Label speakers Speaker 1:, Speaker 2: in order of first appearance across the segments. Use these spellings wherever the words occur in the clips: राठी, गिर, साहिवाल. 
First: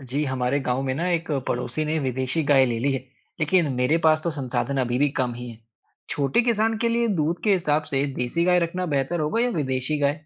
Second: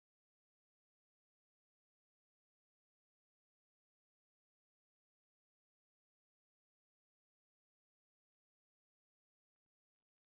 Speaker 1: जी, हमारे गाँव में ना एक पड़ोसी ने विदेशी गाय ले ली है, लेकिन मेरे पास तो संसाधन अभी भी कम ही है। छोटे किसान के लिए दूध के हिसाब से देसी गाय रखना बेहतर होगा या विदेशी गाय?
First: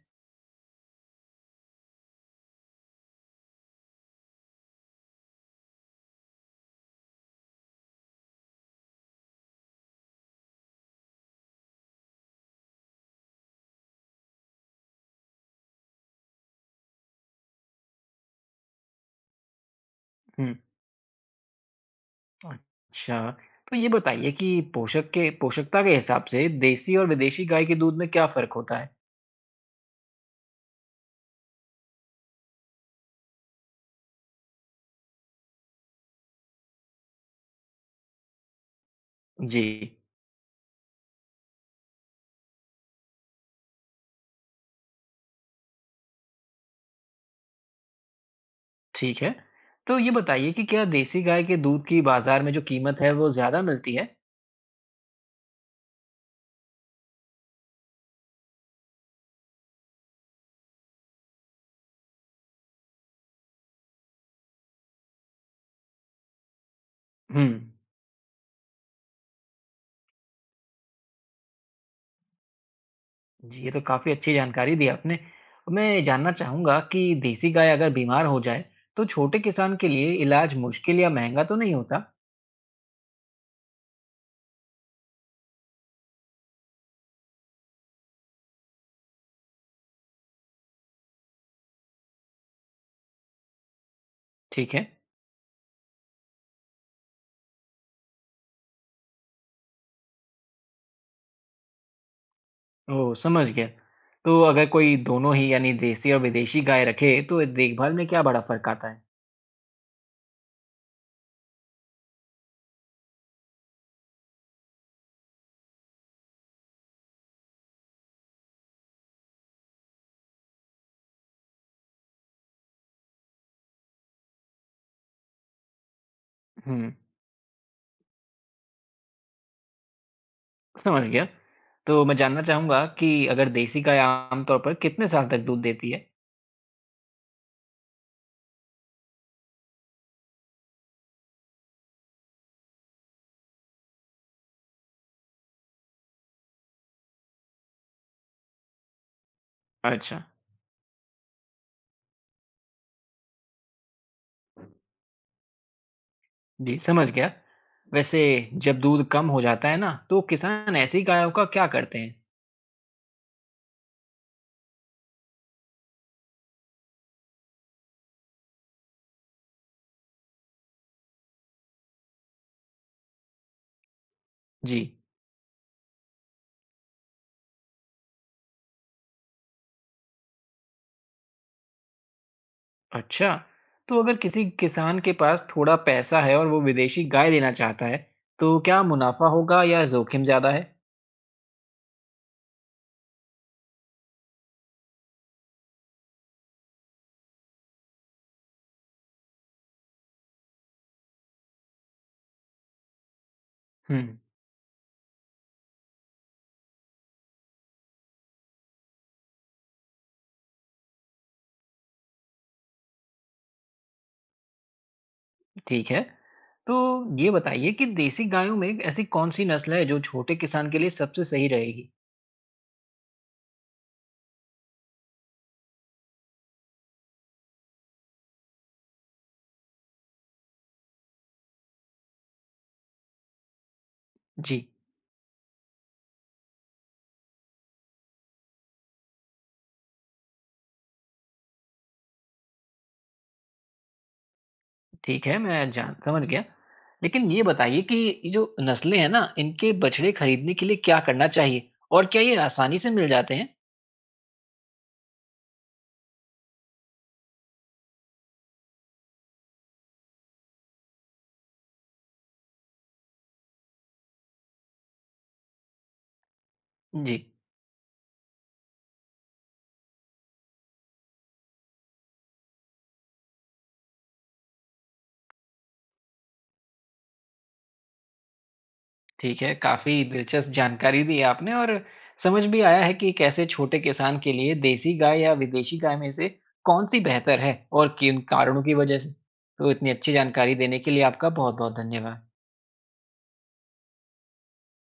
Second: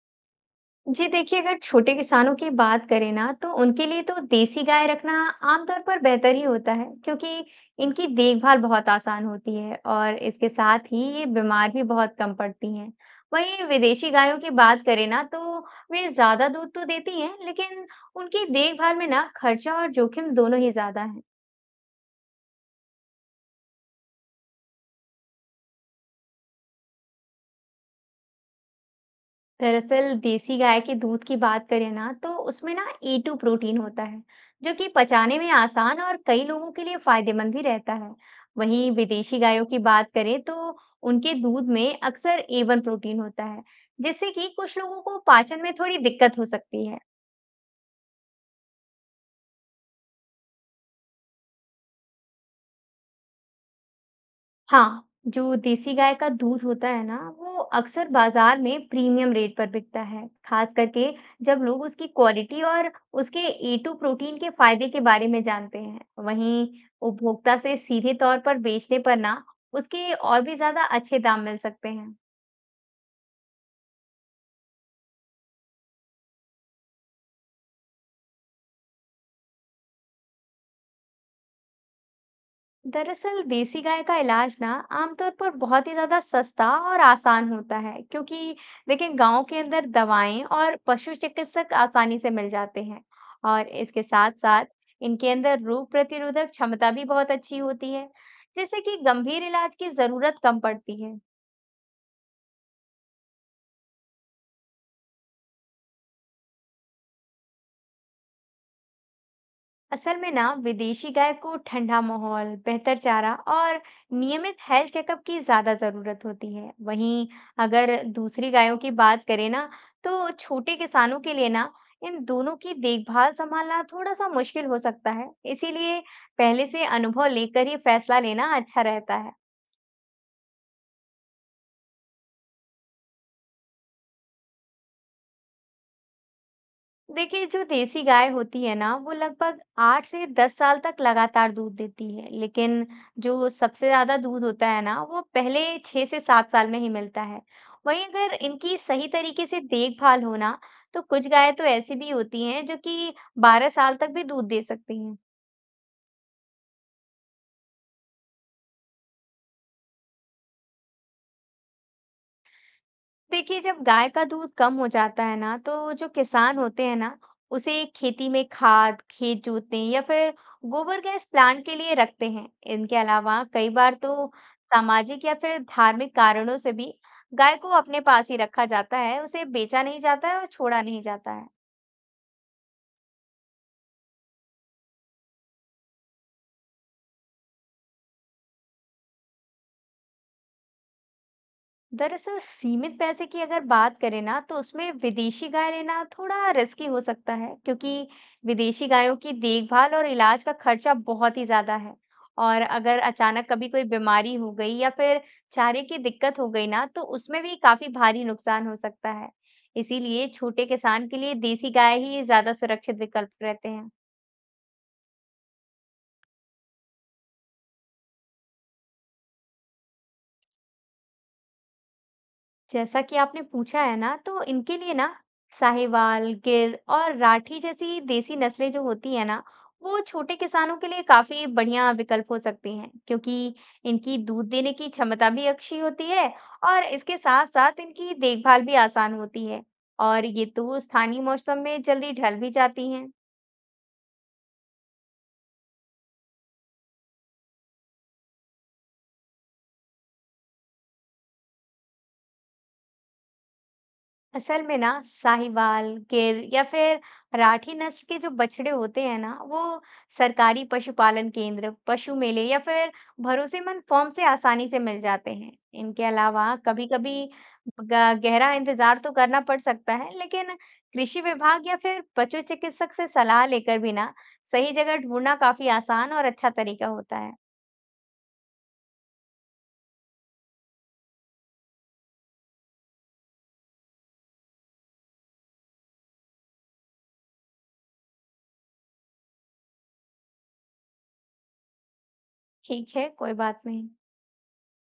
Speaker 2: जी देखिए, अगर छोटे किसानों की बात करें ना तो उनके लिए तो देसी गाय रखना आमतौर पर बेहतर ही होता है, क्योंकि इनकी देखभाल बहुत आसान होती है और इसके साथ ही ये बीमार भी बहुत कम पड़ती हैं। वहीं विदेशी गायों की बात करें ना, तो वे ज्यादा दूध तो देती हैं, लेकिन उनकी देखभाल में ना खर्चा और जोखिम
Speaker 1: हम्म,
Speaker 2: दोनों ही ज्यादा है।
Speaker 1: अच्छा। तो ये बताइए कि पोषक के पोषकता के हिसाब से देसी और विदेशी गाय के दूध में क्या फ़र्क होता है?
Speaker 2: दरअसल देसी गाय के दूध की बात करें ना, तो उसमें ना A2 प्रोटीन होता है, जो कि पचाने में आसान और कई लोगों के लिए फायदेमंद ही रहता है। वहीं विदेशी
Speaker 1: जी,
Speaker 2: गायों की बात करें तो उनके दूध में अक्सर A1 प्रोटीन होता है, जिससे कि कुछ लोगों को पाचन में थोड़ी दिक्कत हो सकती है।
Speaker 1: ठीक है। तो ये बताइए कि क्या देसी गाय के दूध की बाज़ार में जो कीमत है, वो ज़्यादा मिलती है?
Speaker 2: हाँ, जो देसी गाय का दूध होता है ना, वो अक्सर बाजार में प्रीमियम रेट पर बिकता है, खास करके जब लोग उसकी क्वालिटी और उसके ए2 प्रोटीन के फायदे के बारे में जानते हैं। वहीं उपभोक्ता
Speaker 1: हम्म।
Speaker 2: से सीधे तौर पर बेचने पर ना, उसके और भी ज्यादा अच्छे दाम मिल सकते हैं।
Speaker 1: जी, ये तो काफ़ी अच्छी जानकारी दी आपने। मैं ये जानना चाहूँगा कि देसी गाय अगर बीमार हो जाए, तो छोटे किसान के लिए इलाज मुश्किल या महँगा तो नहीं होता?
Speaker 2: दरअसल देसी गाय का इलाज ना आमतौर पर बहुत ही ज्यादा सस्ता और आसान होता है, क्योंकि देखिए, गांव के अंदर दवाएं और पशु चिकित्सक आसानी से मिल जाते हैं, और इसके साथ साथ
Speaker 1: ठीक है,
Speaker 2: इनके अंदर रोग प्रतिरोधक क्षमता भी बहुत अच्छी होती है, जिससे कि गंभीर इलाज की जरूरत कम पड़ती है।
Speaker 1: ओह! समझ गया। तो अगर कोई दोनों ही यानी देसी और विदेशी गाय रखे, तो देखभाल में क्या बड़ा फ़र्क आता है?
Speaker 2: असल में ना विदेशी गाय को ठंडा माहौल, बेहतर चारा और नियमित हेल्थ चेकअप की ज्यादा जरूरत होती है। वहीं अगर दूसरी गायों की बात करें ना, तो छोटे किसानों के लिए ना इन दोनों की देखभाल संभालना थोड़ा सा मुश्किल हो सकता है। इसीलिए पहले से
Speaker 1: हुँ,
Speaker 2: अनुभव लेकर ही फैसला लेना अच्छा रहता है।
Speaker 1: समझ गया। तो मैं जानना चाहूँगा कि अगर देसी गाय आम तौर पर कितने साल तक दूध देती है?
Speaker 2: देखिए, जो देसी गाय होती है ना वो लगभग 8 से 10 साल तक लगातार दूध देती है, लेकिन जो सबसे ज्यादा दूध होता है ना, वो पहले 6 से 7 साल में ही मिलता है। वहीं अगर इनकी सही तरीके से
Speaker 1: अच्छा,
Speaker 2: देखभाल हो ना, तो कुछ गाय तो ऐसी भी होती हैं जो कि 12 साल तक भी दूध दे सकती हैं।
Speaker 1: जी, समझ गया। वैसे जब दूध कम हो जाता है ना, तो किसान ऐसी गायों का क्या करते हैं?
Speaker 2: देखिए, जब गाय का दूध कम हो जाता है ना, तो जो किसान होते हैं ना उसे खेती में खाद, खेत जोतने या फिर गोबर गैस प्लांट के लिए रखते हैं। इनके अलावा कई बार तो
Speaker 1: जी।
Speaker 2: सामाजिक या फिर धार्मिक कारणों से भी गाय को अपने पास ही रखा जाता है, उसे बेचा नहीं जाता है और छोड़ा नहीं जाता है।
Speaker 1: अच्छा, तो अगर किसी किसान के पास थोड़ा पैसा है और वो विदेशी गाय लेना चाहता है, तो क्या मुनाफा होगा या जोखिम ज़्यादा है?
Speaker 2: दरअसल सीमित पैसे की अगर बात करें ना, तो उसमें विदेशी गाय लेना थोड़ा रिस्की हो सकता है, क्योंकि विदेशी गायों की देखभाल और इलाज का खर्चा बहुत ही ज्यादा है, और अगर अचानक कभी कोई
Speaker 1: हुँ,
Speaker 2: बीमारी हो गई या फिर चारे की दिक्कत हो गई ना, तो उसमें भी काफी भारी नुकसान हो सकता है। इसीलिए छोटे किसान के लिए देसी गाय ही ज्यादा सुरक्षित विकल्प रहते हैं।
Speaker 1: ठीक है। तो ये बताइए कि देसी गायों में ऐसी कौन-सी नस्ल है जो छोटे किसान के लिए सबसे सही रहेगी?
Speaker 2: जैसा कि आपने पूछा है ना, तो इनके लिए ना साहिवाल, गिर और राठी जैसी देसी नस्लें, जो होती है ना, वो छोटे किसानों के लिए काफी बढ़िया विकल्प हो सकती हैं, क्योंकि इनकी दूध
Speaker 1: जी,
Speaker 2: देने की क्षमता भी अच्छी होती है, और इसके साथ साथ इनकी देखभाल भी आसान होती है, और ये तो स्थानीय मौसम में जल्दी ढल भी जाती हैं।
Speaker 1: ठीक है, मैं जान समझ गया। लेकिन ये बताइए कि ये जो नस्लें हैं ना, इनके बछड़े खरीदने के लिए क्या करना चाहिए और क्या ये आसानी से मिल जाते हैं?
Speaker 2: असल में ना साहिवाल, गिर या फिर राठी नस्ल के जो बछड़े होते हैं ना, वो सरकारी पशुपालन केंद्र, पशु मेले या फिर भरोसेमंद फॉर्म से आसानी से मिल जाते हैं। इनके अलावा कभी-कभी
Speaker 1: जी।
Speaker 2: गहरा इंतजार तो करना पड़ सकता है, लेकिन कृषि विभाग या फिर पशु चिकित्सक से सलाह लेकर भी ना सही जगह ढूंढना काफी आसान और अच्छा तरीका होता है।
Speaker 1: ठीक है, काफ़ी दिलचस्प जानकारी दी आपने और समझ भी आया है कि कैसे छोटे किसान के लिए देसी गाय या विदेशी गाय में से कौन-सी बेहतर है और किन कारणों की वजह से। तो इतनी अच्छी जानकारी देने के लिए आपका बहुत-बहुत धन्यवाद।
Speaker 2: ठीक है, कोई बात नहीं।